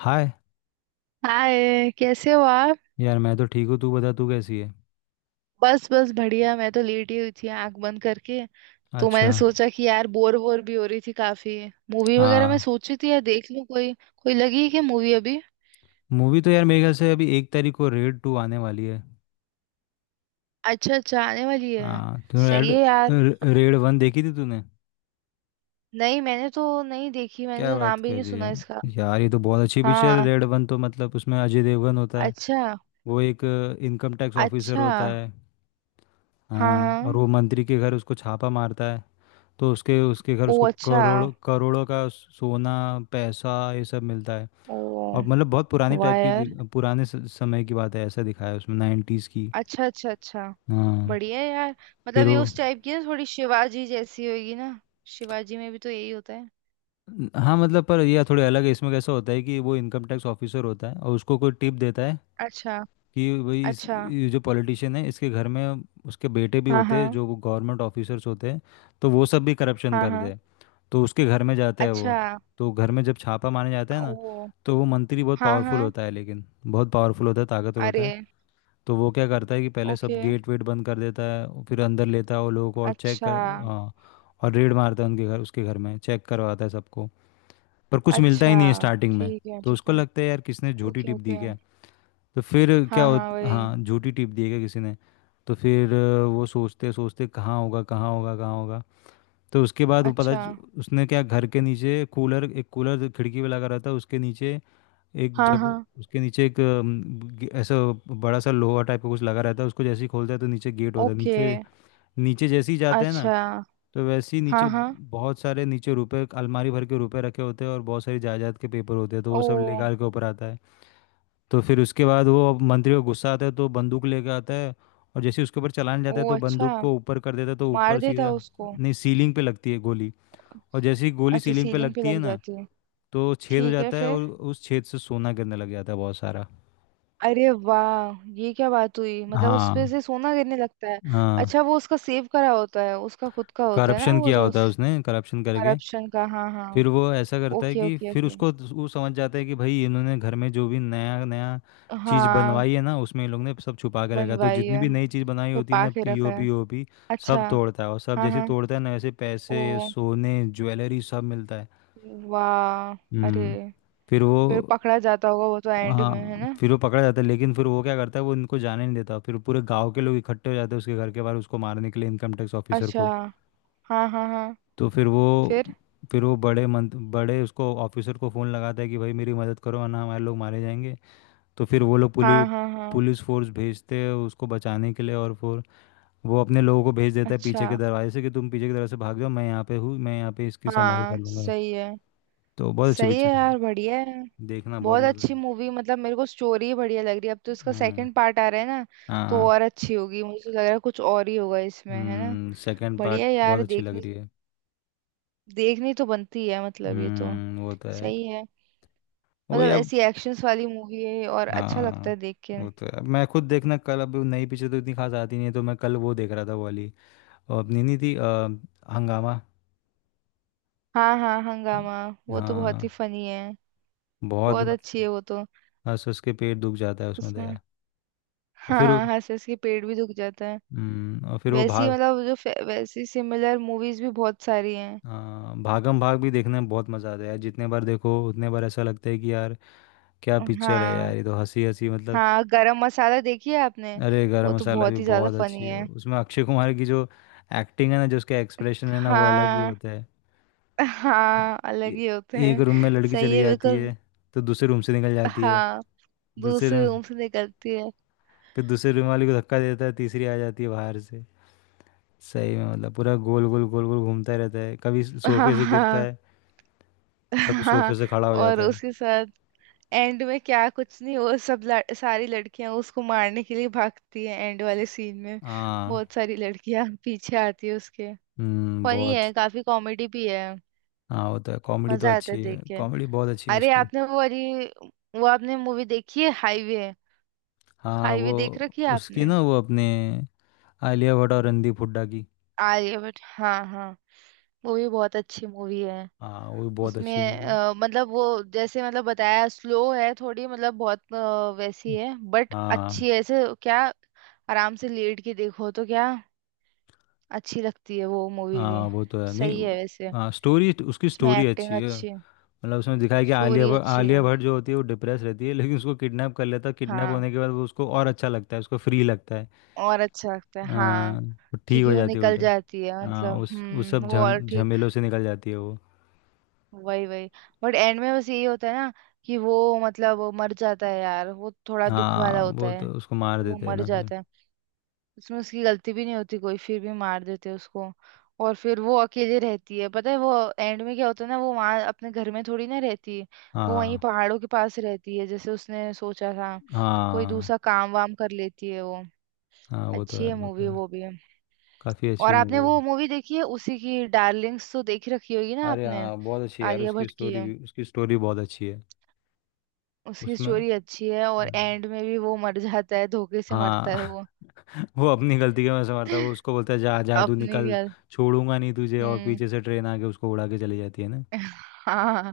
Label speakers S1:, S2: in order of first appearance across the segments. S1: हाय।
S2: Hi, कैसे हो आप।
S1: यार, मैं तो ठीक हूँ। तू बता, तू कैसी है?
S2: बस बस बढ़िया, मैं तो लेटी हुई थी आंख बंद करके। तो
S1: अच्छा।
S2: मैंने सोचा कि यार, बोर बोर भी हो रही थी काफी। मूवी वगैरह मैं
S1: हाँ।
S2: सोची थी यार, देख लूं कोई। कोई लगी है क्या मूवी अभी?
S1: मूवी तो यार मेरे ख्याल से अभी 1 तारीख को रेड टू आने वाली है।
S2: अच्छा अच्छा, आने वाली है।
S1: हाँ, तूने रेड
S2: सही है यार।
S1: रेड वन देखी थी तूने?
S2: नहीं, मैंने तो नहीं देखी, मैंने
S1: क्या
S2: तो
S1: बात
S2: नाम भी
S1: कर
S2: नहीं
S1: रही
S2: सुना
S1: है।
S2: इसका।
S1: यार, ये तो बहुत अच्छी पिक्चर है।
S2: हाँ।
S1: रेड वन तो मतलब उसमें अजय देवगन होता है।
S2: अच्छा।
S1: वो एक इनकम टैक्स ऑफिसर
S2: अच्छा।
S1: होता है।
S2: हाँ
S1: हाँ, और
S2: हाँ।
S1: वो मंत्री के घर उसको छापा मारता है। तो उसके उसके घर
S2: ओ
S1: उसको
S2: अच्छा।
S1: करोड़ों करोड़ों का सोना, पैसा, ये सब मिलता है।
S2: ओ।
S1: और मतलब बहुत पुराने
S2: वाह
S1: टाइप की
S2: यार।
S1: पुराने समय की बात है, ऐसा दिखाया है उसमें, नाइन्टीज़ की।
S2: अच्छा अच्छा अच्छा।
S1: हाँ।
S2: बढ़िया है यार।
S1: फिर
S2: मतलब ये
S1: वो।
S2: उस टाइप की ना, थोड़ी शिवाजी जैसी होगी ना। शिवाजी में भी तो यही होता है।
S1: हाँ मतलब, पर यह थोड़े अलग है। इसमें कैसा होता है कि वो इनकम टैक्स ऑफिसर होता है और उसको कोई टिप देता है।
S2: अच्छा।
S1: कि भाई, इस
S2: अच्छा।
S1: ये जो पॉलिटिशियन है, इसके घर में उसके बेटे भी
S2: हाँ
S1: होते हैं
S2: हाँ।
S1: जो गवर्नमेंट ऑफिसर्स होते हैं। तो वो सब भी करप्शन
S2: हाँ
S1: करते
S2: हाँ।
S1: हैं। तो उसके घर में जाता है वो।
S2: अच्छा।
S1: तो घर में जब छापा मारने जाता है ना,
S2: ओ।
S1: तो वो मंत्री बहुत
S2: हाँ
S1: पावरफुल
S2: हाँ।
S1: होता है, लेकिन बहुत पावरफुल होता है, ताकतवर होता
S2: अरे।
S1: है। तो वो क्या करता है कि पहले सब
S2: ओके।
S1: गेट वेट बंद कर देता है, और फिर अंदर लेता है वो लोगों को और चेक
S2: अच्छा।
S1: कर। हाँ। और रेड मारता है उनके घर, उसके घर में चेक करवाता है सबको। पर कुछ मिलता ही
S2: अच्छा,
S1: नहीं है स्टार्टिंग में।
S2: ठीक है
S1: तो
S2: ठीक
S1: उसको
S2: है।
S1: लगता है यार किसने झूठी
S2: ओके
S1: टिप दी
S2: ओके।
S1: क्या। तो फिर क्या
S2: हाँ
S1: हो।
S2: हाँ वही।
S1: हाँ, झूठी टिप दी है क्या किसी ने। तो फिर वो सोचते सोचते कहाँ होगा, कहाँ होगा, कहाँ होगा। तो उसके बाद वो पता
S2: अच्छा।
S1: च- उसने क्या, घर के नीचे कूलर, एक कूलर खिड़की पे लगा रहता है उसके नीचे। एक
S2: हाँ हाँ।
S1: जगह उसके नीचे एक ऐसा बड़ा सा लोहा टाइप का कुछ लगा रहता है। उसको जैसे ही खोलता है तो नीचे गेट होता है
S2: ओके।
S1: नीचे। नीचे जैसे ही जाते हैं ना,
S2: अच्छा।
S1: तो वैसे ही नीचे
S2: हाँ हाँ।
S1: बहुत सारे नीचे रुपए, अलमारी भर के रुपए रखे होते हैं, और बहुत सारी जायदाद के पेपर होते हैं। तो वो
S2: ओ,
S1: सब लेकर के ऊपर आता है। तो फिर उसके बाद वो, अब मंत्री को गुस्सा आता है तो बंदूक लेके आता है। और जैसे ही उसके ऊपर चलाने
S2: ओ
S1: जाता है तो
S2: अच्छा।
S1: बंदूक को ऊपर कर देता है, तो
S2: मार
S1: ऊपर
S2: देता
S1: सीधा।
S2: उसको।
S1: नहीं, सीलिंग पे लगती है गोली। और जैसे ही गोली
S2: अच्छा,
S1: सीलिंग पे
S2: सीलिंग पे
S1: लगती है
S2: लग
S1: ना,
S2: जाती है।
S1: तो छेद हो
S2: ठीक है
S1: जाता है,
S2: फिर।
S1: और उस छेद से सोना गिरने लग जाता है बहुत सारा।
S2: अरे वाह, ये क्या बात हुई, मतलब उसपे
S1: हाँ।
S2: से सोना गिरने लगता है।
S1: हाँ।
S2: अच्छा, वो उसका सेव करा होता है, उसका खुद का होता है ना
S1: करप्शन
S2: वो
S1: किया
S2: तो
S1: होता
S2: उस।
S1: है उसने, करप्शन करके।
S2: करप्शन का। हाँ हाँ।
S1: फिर वो ऐसा करता है
S2: ओके
S1: कि
S2: ओके
S1: फिर
S2: ओके।
S1: उसको वो समझ जाता है कि भाई, इन्होंने घर में जो भी नया नया चीज़
S2: हाँ,
S1: बनवाई है ना, उसमें इन लोगों ने सब छुपा के रखा है। तो
S2: बनवाई
S1: जितनी
S2: है,
S1: भी नई चीज़ बनाई होती है
S2: छुपा
S1: ना,
S2: के रखा है।
S1: पीओपी ओपी
S2: अच्छा।
S1: सब तोड़ता है, और सब
S2: हाँ
S1: जैसे
S2: हाँ।
S1: तोड़ता है ना, वैसे पैसे,
S2: ओ
S1: सोने, ज्वेलरी, सब मिलता है।
S2: वाह। अरे,
S1: हम्म। फिर वो।
S2: फिर पकड़ा जाता होगा वो तो एंड में है
S1: हाँ,
S2: ना।
S1: फिर वो पकड़ा जाता है, लेकिन फिर वो क्या करता है, वो इनको जाने नहीं देता। फिर पूरे गांव के लोग इकट्ठे हो जाते हैं उसके घर के बाहर, उसको मारने के लिए, इनकम टैक्स ऑफिसर
S2: अच्छा।
S1: को।
S2: हाँ हाँ हाँ।
S1: तो फिर वो,
S2: फिर।
S1: फिर वो बड़े उसको ऑफिसर को फ़ोन लगाता है कि भाई मेरी मदद करो, वरना हमारे लोग मारे जाएंगे। तो फिर वो लोग
S2: हाँ
S1: पुलिस
S2: हाँ हाँ।
S1: पुलिस फोर्स भेजते हैं उसको बचाने के लिए। और फिर वो अपने लोगों को भेज देता है
S2: अच्छा।
S1: पीछे के दरवाजे से, कि तुम पीछे के दरवाजे से भाग जाओ, मैं यहाँ पे हूँ, मैं यहाँ पे इसकी संभाल कर
S2: हाँ
S1: लूँगा।
S2: सही है।
S1: तो बहुत अच्छी
S2: सही है
S1: पिक्चर है।
S2: यार, बढ़िया है।
S1: देखना, बहुत
S2: बहुत
S1: मज़ा
S2: अच्छी
S1: आए।
S2: मूवी, मतलब मेरे को स्टोरी बढ़िया लग रही है। अब तो इसका
S1: हम्म।
S2: सेकंड पार्ट आ रहा है ना।
S1: हाँ,
S2: तो
S1: हाँ।
S2: और अच्छी होगी, मुझे लग रहा है कुछ और ही होगा इसमें है ना।
S1: सेकंड पार्ट
S2: बढ़िया
S1: बहुत
S2: यार
S1: अच्छी लग
S2: देखने।
S1: रही है।
S2: देखनी तो बनती है मतलब ये तो।
S1: वो तो है।
S2: सही है।
S1: वही
S2: मतलब
S1: अब।
S2: ऐसी एक्शंस वाली मूवी है और अच्छा लगता
S1: हाँ,
S2: है देख के।
S1: वो तो है। मैं खुद देखना, कल अब नई पिक्चर तो इतनी खास आती नहीं है, तो मैं कल वो देख रहा था, वो वाली, और अपनी नहीं थी हंगामा।
S2: हाँ हाँ हंगामा। वो तो बहुत ही
S1: हाँ।
S2: फनी है।
S1: बहुत
S2: बहुत
S1: मस्त।
S2: अच्छी है वो तो।
S1: बस उसके पेट दुख जाता है उसमें तो
S2: उसमें
S1: यार। और
S2: हाँ हाँ, हंस हंस के पेट भी दुख जाता है।
S1: और फिर वो
S2: वैसी
S1: भाग।
S2: मतलब वैसी सिमिलर मूवीज भी बहुत सारी हैं।
S1: हाँ, भागम भाग भी देखने में बहुत मज़ा आता है यार, जितने बार देखो उतने बार ऐसा लगता है कि यार क्या पिक्चर है यार,
S2: हाँ
S1: ये तो हंसी हंसी मतलब।
S2: हाँ, गरम मसाला देखी है आपने?
S1: अरे,
S2: वो
S1: गरम
S2: तो
S1: मसाला भी
S2: बहुत ही ज्यादा
S1: बहुत अच्छी
S2: फनी
S1: है।
S2: है।
S1: उसमें अक्षय कुमार की जो एक्टिंग है ना, जो उसका एक्सप्रेशन है ना, वो अलग ही
S2: हाँ
S1: होता है।
S2: हाँ, अलग
S1: ए-
S2: ही होते
S1: एक
S2: हैं।
S1: रूम में लड़की
S2: सही
S1: चली
S2: है
S1: जाती
S2: बिल्कुल।
S1: है, तो दूसरे रूम से निकल जाती है।
S2: हाँ, वो
S1: दूसरे
S2: उस
S1: रूम,
S2: रूम से निकलती है।
S1: फिर दूसरे रूम वाली को धक्का देता है, तीसरी आ जाती है बाहर से। सही में मतलब पूरा गोल गोल गोल गोल घूमता रहता है, कभी
S2: हाँ
S1: सोफे से गिरता
S2: हाँ
S1: है, कभी सोफे
S2: हाँ।
S1: से खड़ा हो
S2: और
S1: जाता है।
S2: उसके साथ। एंड में क्या कुछ नहीं, वो सब सारी लड़कियां उसको मारने के लिए भागती है एंड वाले सीन में।
S1: हाँ।
S2: बहुत सारी लड़कियां पीछे आती है उसके।
S1: हम्म,
S2: फनी
S1: बहुत।
S2: है, काफी कॉमेडी भी है।
S1: हाँ वो तो है, कॉमेडी तो
S2: मजा आता है
S1: अच्छी है,
S2: देख के।
S1: कॉमेडी बहुत अच्छी है
S2: अरे,
S1: उसकी।
S2: आपने वो वाली। वो, आपने मूवी देखी है हाईवे?
S1: हाँ। वो
S2: हाईवे देख रखी है
S1: उसकी
S2: आपने?
S1: ना, वो अपने आलिया भट्ट और रणदीप हुड्डा की।
S2: आर्यभट्ट। हाँ हाँ। वो भी बहुत अच्छी मूवी है।
S1: हाँ, वो भी बहुत अच्छी
S2: उसमें
S1: मूवी है।
S2: मतलब वो जैसे मतलब बताया, स्लो है थोड़ी, मतलब बहुत वैसी है बट
S1: हाँ,
S2: अच्छी है ऐसे क्या। आराम से लेट के देखो तो क्या। अच्छी लगती है वो मूवी भी।
S1: हाँ, वो तो है। नहीं,
S2: सही है वैसे।
S1: हाँ, स्टोरी, उसकी
S2: उसमें
S1: स्टोरी
S2: एक्टिंग
S1: अच्छी है।
S2: अच्छी है।
S1: मतलब उसमें दिखाया कि आलिया
S2: स्टोरी
S1: भट्ट
S2: अच्छी
S1: आलिया
S2: है।
S1: भट्ट जो होती है वो डिप्रेस रहती है, लेकिन उसको किडनैप कर लेता है। किडनैप
S2: हाँ।
S1: होने के बाद वो उसको और अच्छा लगता है, उसको फ्री लगता है।
S2: और अच्छा लगता है हाँ।
S1: हाँ, वो ठीक हो
S2: क्योंकि वो
S1: जाती है
S2: निकल
S1: उल्टा।
S2: जाती है
S1: हाँ,
S2: मतलब
S1: उस सब
S2: वो और
S1: झम
S2: ठीक।
S1: झमेलों से निकल जाती है वो।
S2: वही वही। बट एंड में बस यही होता है ना। कि वो। मतलब वो मर जाता है यार, वो थोड़ा दुख वाला
S1: हाँ,
S2: होता
S1: वो
S2: है।
S1: तो उसको मार
S2: कि वो
S1: देते हैं
S2: मर
S1: ना फिर।
S2: जाता है। उसमें उसकी गलती भी नहीं होती कोई, फिर भी मार देते हैं उसको। और फिर वो अकेले रहती है, पता है वो। एंड में क्या होता है ना, वो वहाँ अपने घर में थोड़ी ना रहती है। वो वहीं
S1: हाँ,
S2: पहाड़ों के पास रहती है जैसे उसने सोचा था। कोई
S1: हाँ,
S2: दूसरा काम वाम कर लेती है वो।
S1: हाँ, वो तो
S2: अच्छी
S1: है,
S2: है
S1: वो तो
S2: मूवी
S1: है।
S2: वो भी।
S1: काफ़ी अच्छी
S2: और आपने
S1: मूवी है।
S2: वो मूवी देखी है उसी की, डार्लिंग्स तो देख रखी होगी ना
S1: अरे
S2: आपने?
S1: हाँ, बहुत अच्छी है यार,
S2: आलिया
S1: उसकी
S2: भट्ट की।
S1: स्टोरी भी, उसकी स्टोरी बहुत अच्छी है।
S2: उसकी
S1: उसमें
S2: स्टोरी अच्छी है, और
S1: हम्म।
S2: एंड में भी वो मर जाता है, धोखे से मरता है
S1: हाँ
S2: वो।
S1: वो अपनी गलती के में समझता है, वो उसको बोलता है जा जा तू
S2: अपने
S1: निकल,
S2: क्या।
S1: छोड़ूंगा नहीं तुझे, और
S2: हम्म।
S1: पीछे से ट्रेन आके उसको उड़ा के चली जाती है ना।
S2: हाँ,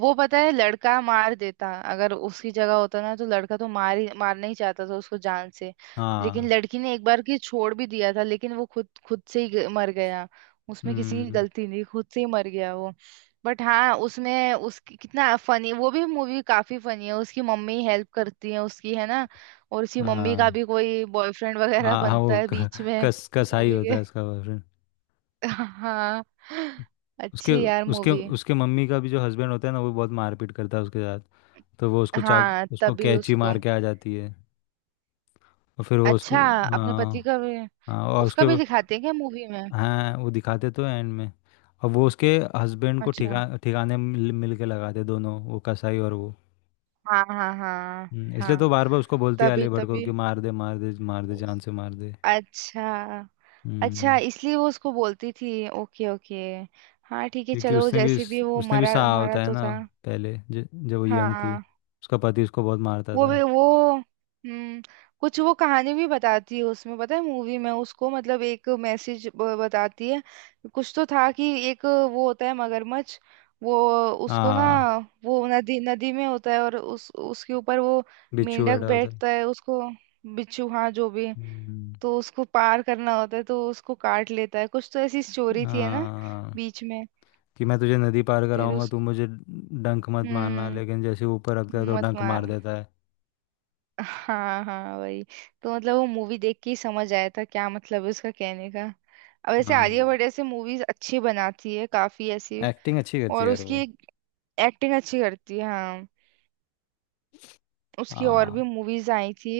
S2: वो पता है लड़का मार देता अगर उसकी जगह होता ना, तो लड़का तो मार ही मारना ही चाहता था उसको जान से। लेकिन
S1: हाँ।
S2: लड़की ने एक बार की छोड़ भी दिया था, लेकिन वो खुद खुद से ही मर गया। उसमें किसी की
S1: हम्म।
S2: गलती नहीं, खुद से ही मर गया वो। बट हाँ, उसमें उसकी कितना फनी, वो भी मूवी काफी फनी है, उसकी मम्मी हेल्प करती है उसकी है ना। और उसकी मम्मी का
S1: हाँ,
S2: भी कोई बॉयफ्रेंड वगैरह
S1: हाँ, हाँ,
S2: बनता
S1: वो
S2: है
S1: क-
S2: बीच में।
S1: कस कसाई
S2: मूवी
S1: होता
S2: के।
S1: है उसका बॉयफ्रेंड।
S2: हाँ।
S1: उसके,
S2: अच्छी यार
S1: उसके
S2: मूवी।
S1: उसके मम्मी का भी जो हस्बैंड होता है ना, वो बहुत मारपीट करता है उसके साथ। तो वो उसको चाक,
S2: हाँ,
S1: उसको
S2: तभी
S1: कैंची
S2: उसको।
S1: मार के आ जाती है। और फिर वो उसको,
S2: अच्छा, अपने
S1: हाँ,
S2: पति का भी।
S1: हाँ, और
S2: उसका
S1: उसके,
S2: भी दिखाते हैं क्या मूवी में?
S1: हाँ, वो दिखाते तो एंड में। और वो उसके हस्बैंड को
S2: अच्छा।
S1: ठिकाने मिल मिल के लगाते दोनों, वो कसाई और वो।
S2: हाँ हाँ हाँ।
S1: इसलिए
S2: हाँ,
S1: तो बार बार उसको बोलती है
S2: तभी
S1: आलिया भट्ट को
S2: तभी।
S1: कि मार दे, मार दे, मार दे, जान से मार दे।
S2: अच्छा। अच्छा,
S1: हम्म।
S2: इसलिए वो उसको बोलती थी। Okay okay. हाँ ठीक है,
S1: क्योंकि
S2: चलो
S1: उसने भी,
S2: जैसे भी वो
S1: उसने भी
S2: मरा,
S1: सहा
S2: मरा
S1: होता है
S2: तो
S1: ना,
S2: था।
S1: पहले जब वो यंग थी,
S2: हाँ
S1: उसका पति उसको बहुत मारता
S2: वो
S1: था।
S2: भी वो हम्म। कुछ वो कहानी भी बताती है उसमें, पता है मूवी में उसको मतलब एक मैसेज बताती है। कुछ तो था कि। एक वो होता है मगरमच्छ। वो। उसको ना।
S1: हाँ,
S2: वो नदी नदी में होता है और उस उसके ऊपर वो।
S1: बिच्छू
S2: मेंढक
S1: बैठा होता है।
S2: बैठता है उसको। बिच्छू, हाँ जो भी है।
S1: हम्म,
S2: तो उसको पार करना होता है, तो उसको काट लेता है, कुछ तो ऐसी स्टोरी थी है ना।
S1: हाँ,
S2: बीच में।
S1: कि मैं तुझे नदी पार
S2: फिर
S1: कराऊंगा,
S2: उस।
S1: तू मुझे डंक मत मारना,
S2: हम्म।
S1: लेकिन जैसे वो ऊपर रखता है तो
S2: मत
S1: डंक
S2: मार।
S1: मार देता है।
S2: हाँ हाँ वही। तो मतलब वो मूवी देख के ही समझ आया था क्या मतलब है उसका कहने का। अब ऐसे
S1: हाँ।
S2: आलिया भट्ट ऐसे मूवीज अच्छी बनाती है काफी ऐसी।
S1: एक्टिंग अच्छी करती
S2: और
S1: है यार वो।
S2: उसकी। एक्टिंग अच्छी करती है हाँ। उसकी और
S1: हाँ,
S2: भी मूवीज आई थी।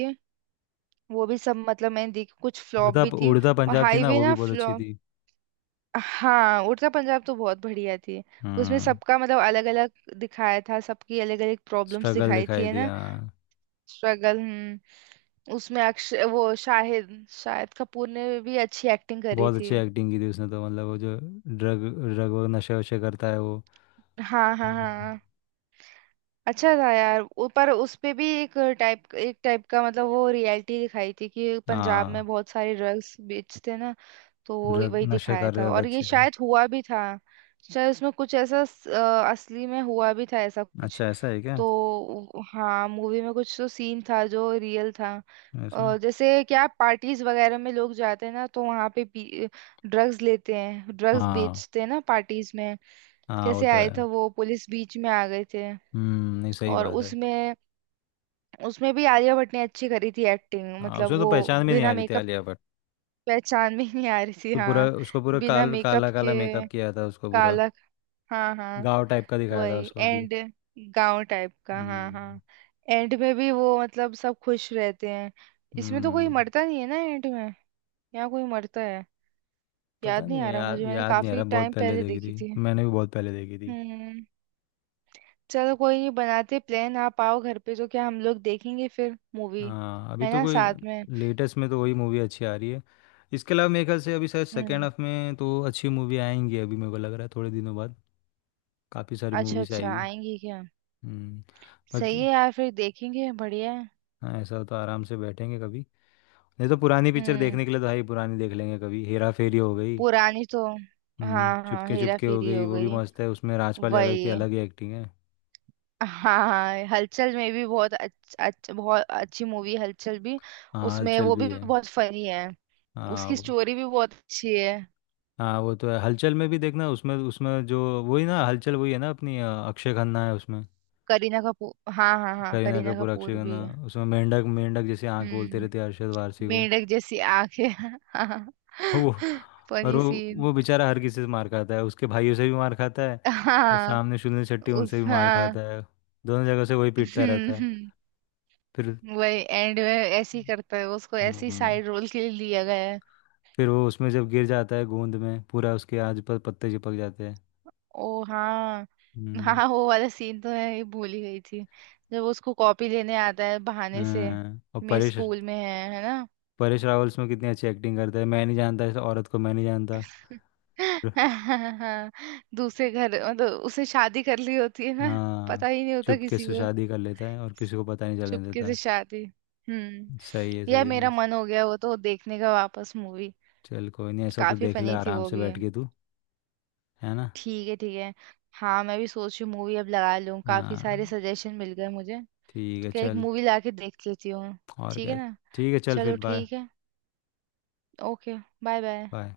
S2: वो भी सब मतलब मैंने देखी, कुछ फ्लॉप
S1: उड़ता
S2: भी थी।
S1: उड़ता
S2: और
S1: पंजाब थी ना,
S2: हाईवे
S1: वो भी
S2: ना
S1: बहुत अच्छी
S2: फ्लॉप।
S1: थी।
S2: हाँ, उड़ता पंजाब तो बहुत बढ़िया थी। उसमें
S1: हम्म।
S2: सबका मतलब अलग अलग। दिखाया था, सबकी अलग अलग प्रॉब्लम्स
S1: स्ट्रगल
S2: दिखाई थी
S1: दिखाई
S2: है
S1: दिया।
S2: ना। स्ट्रगल। हम्म। उसमें अक्षय वो शाहिद शाहिद कपूर ने भी अच्छी एक्टिंग करी
S1: बहुत
S2: थी।
S1: अच्छी एक्टिंग की थी उसने तो, मतलब वो जो ड्रग ड्रग, वो नशे वशे करता है वो।
S2: हाँ हाँ
S1: हम्म।
S2: हाँ। अच्छा था यार, पर उस पे भी एक। टाइप एक टाइप का मतलब वो रियलिटी दिखाई थी कि पंजाब में
S1: हाँ,
S2: बहुत सारे ड्रग्स बेचते ना। तो वो
S1: ड्रग,
S2: वही
S1: नशे
S2: दिखाया
S1: कर
S2: था
S1: रहे
S2: और ये
S1: बच्चे।
S2: शायद हुआ भी था। शायद उसमें कुछ ऐसा असली में हुआ भी था ऐसा कुछ।
S1: अच्छा, ऐसा है क्या।
S2: तो हाँ, मूवी में कुछ तो सीन था जो रियल था।
S1: ऐसा।
S2: जैसे क्या पार्टीज वगैरह में लोग जाते हैं ना, तो वहाँ पे। ड्रग्स लेते हैं, ड्रग्स
S1: हाँ,
S2: बेचते हैं ना पार्टीज में।
S1: हाँ, वो
S2: कैसे
S1: तो
S2: आए
S1: है।
S2: थे वो, पुलिस बीच में आ गए थे।
S1: नहीं, सही
S2: और
S1: बात है।
S2: उसमें। उसमें भी आलिया भट्ट ने अच्छी करी थी एक्टिंग,
S1: हाँ, उसको
S2: मतलब
S1: तो
S2: वो।
S1: पहचान भी नहीं आ
S2: बिना
S1: रही थी
S2: मेकअप।
S1: आलिया भट्ट।
S2: पहचान में ही नहीं आ रही थी
S1: तो पूरा
S2: हाँ।
S1: उसको पूरा
S2: बिना मेकअप
S1: काला काला
S2: के।
S1: मेकअप किया था उसको पूरा,
S2: काला। हाँ हाँ
S1: गाँव टाइप का दिखाया था
S2: वही
S1: उसको कि।
S2: एंड। गांव टाइप का। हाँ
S1: हम्म।
S2: हाँ। एंड में भी वो मतलब सब खुश रहते हैं। इसमें तो कोई
S1: हम्म।
S2: मरता नहीं है ना एंड में। यहाँ कोई मरता है?
S1: पता
S2: याद नहीं
S1: नहीं
S2: आ रहा
S1: याद
S2: मुझे, मैंने
S1: याद नहीं आ
S2: काफी
S1: रहा, बहुत
S2: टाइम
S1: पहले
S2: पहले
S1: देखी
S2: देखी
S1: थी,
S2: थी।
S1: मैंने भी बहुत पहले देखी थी।
S2: हम्म। चलो कोई नहीं, बनाते प्लान, आप आओ घर पे तो क्या हम लोग देखेंगे फिर मूवी।
S1: हाँ, अभी
S2: है
S1: तो
S2: ना
S1: कोई,
S2: साथ में।
S1: लेटेस्ट में तो वही मूवी अच्छी आ रही है। इसके अलावा मेरे ख्याल से अभी शायद सेकेंड
S2: हम्म।
S1: हाफ में तो अच्छी मूवी आएंगी, अभी मेरे को लग रहा है, थोड़े दिनों बाद काफ़ी सारी
S2: अच्छा
S1: मूवीज
S2: अच्छा,
S1: आएगी।
S2: आएंगे क्या?
S1: हम्म।
S2: सही
S1: बाकी।
S2: है यार, फिर देखेंगे, बढ़िया है।
S1: हाँ, ऐसा तो आराम से बैठेंगे कभी, नहीं तो पुरानी पिक्चर
S2: हम्म,
S1: देखने के लिए तो भाई पुरानी देख लेंगे, कभी हेरा फेरी हो गई,
S2: पुरानी तो। हाँ हाँ,
S1: चुपके
S2: हेरा
S1: चुपके हो
S2: फेरी
S1: गई,
S2: हो
S1: वो भी
S2: गई।
S1: मस्त है, उसमें राजपाल यादव की
S2: वही।
S1: अलग ही एक्टिंग है।
S2: हाँ, हलचल में भी बहुत अच्छ, अच्छ, बहुत अच्छी मूवी है हलचल भी।
S1: हाँ,
S2: उसमें
S1: हलचल
S2: वो भी
S1: भी है।
S2: बहुत फनी है।
S1: हाँ
S2: उसकी
S1: वो,
S2: स्टोरी भी बहुत अच्छी है।
S1: हाँ वो तो है, हलचल में भी देखना, उसमें उसमें जो वही ना, हलचल वही है ना, अपनी अक्षय खन्ना है उसमें,
S2: करीना कपूर, हाँ हाँ हाँ,
S1: करीना
S2: करीना
S1: कपूर, अक्षय
S2: कपूर भी
S1: खन्ना।
S2: है।
S1: उसमें मेंढक मेंढक जैसी आंख बोलते
S2: हम्म।
S1: रहते हैं अरशद वारसी को।
S2: मेंढक जैसी आंखें। हाँ।
S1: और वो, और
S2: फनी
S1: वो
S2: सीन।
S1: वो बेचारा हर किसी से मार खाता है, उसके भाइयों से भी मार खाता है, वो
S2: हाँ
S1: सामने सुनील शेट्टी उनसे
S2: उस
S1: भी मार
S2: हाँ।
S1: खाता है, दोनों जगह से वही पीटता रहता है।
S2: हम्म।
S1: फिर,
S2: वही एंड में ऐसे ही करता है, उसको ऐसी
S1: हम्म,
S2: साइड रोल के लिए लिया गया।
S1: फिर वो उसमें जब गिर जाता है गोंद में, पूरा उसके आज पर पत्ते चिपक जाते हैं।
S2: ओ हाँ।
S1: हम्म।
S2: हाँ, वो वाला सीन तो है, ये भूल ही गई थी। जब वो उसको कॉपी लेने आता है बहाने से।
S1: हाँ, और
S2: मेरे
S1: परेश,
S2: स्कूल में है ना?
S1: परेश रावल उसमें कितनी अच्छी एक्टिंग करता है, मैं नहीं जानता इस औरत को, मैं नहीं जानता।
S2: हाँ। दूसरे घर मतलब उसने शादी कर ली होती है ना।
S1: हाँ,
S2: पता ही नहीं होता
S1: चुपके
S2: किसी
S1: से
S2: को।
S1: शादी कर लेता है और किसी को पता नहीं चलने
S2: चुपके
S1: देता।
S2: से शादी। हम्म।
S1: सही है,
S2: यार
S1: सही है,
S2: मेरा मन हो गया वो तो देखने का वापस मूवी।
S1: चल कोई नहीं, ऐसा तो
S2: काफी
S1: देख ले
S2: फनी थी
S1: आराम
S2: वो
S1: से
S2: भी है।
S1: बैठ के तू, है ना।
S2: ठीक है ठीक है। हाँ, मैं भी सोच रही हूँ मूवी अब लगा लूँ, काफी सारे
S1: हाँ,
S2: सजेशन मिल गए मुझे।
S1: ठीक
S2: तो
S1: है
S2: क्या, एक
S1: चल।
S2: मूवी ला के देख लेती हूँ।
S1: और
S2: ठीक
S1: क्या।
S2: है ना।
S1: ठीक है, चल फिर,
S2: चलो
S1: बाय।
S2: ठीक है। ओके। Bye bye.
S1: बाय।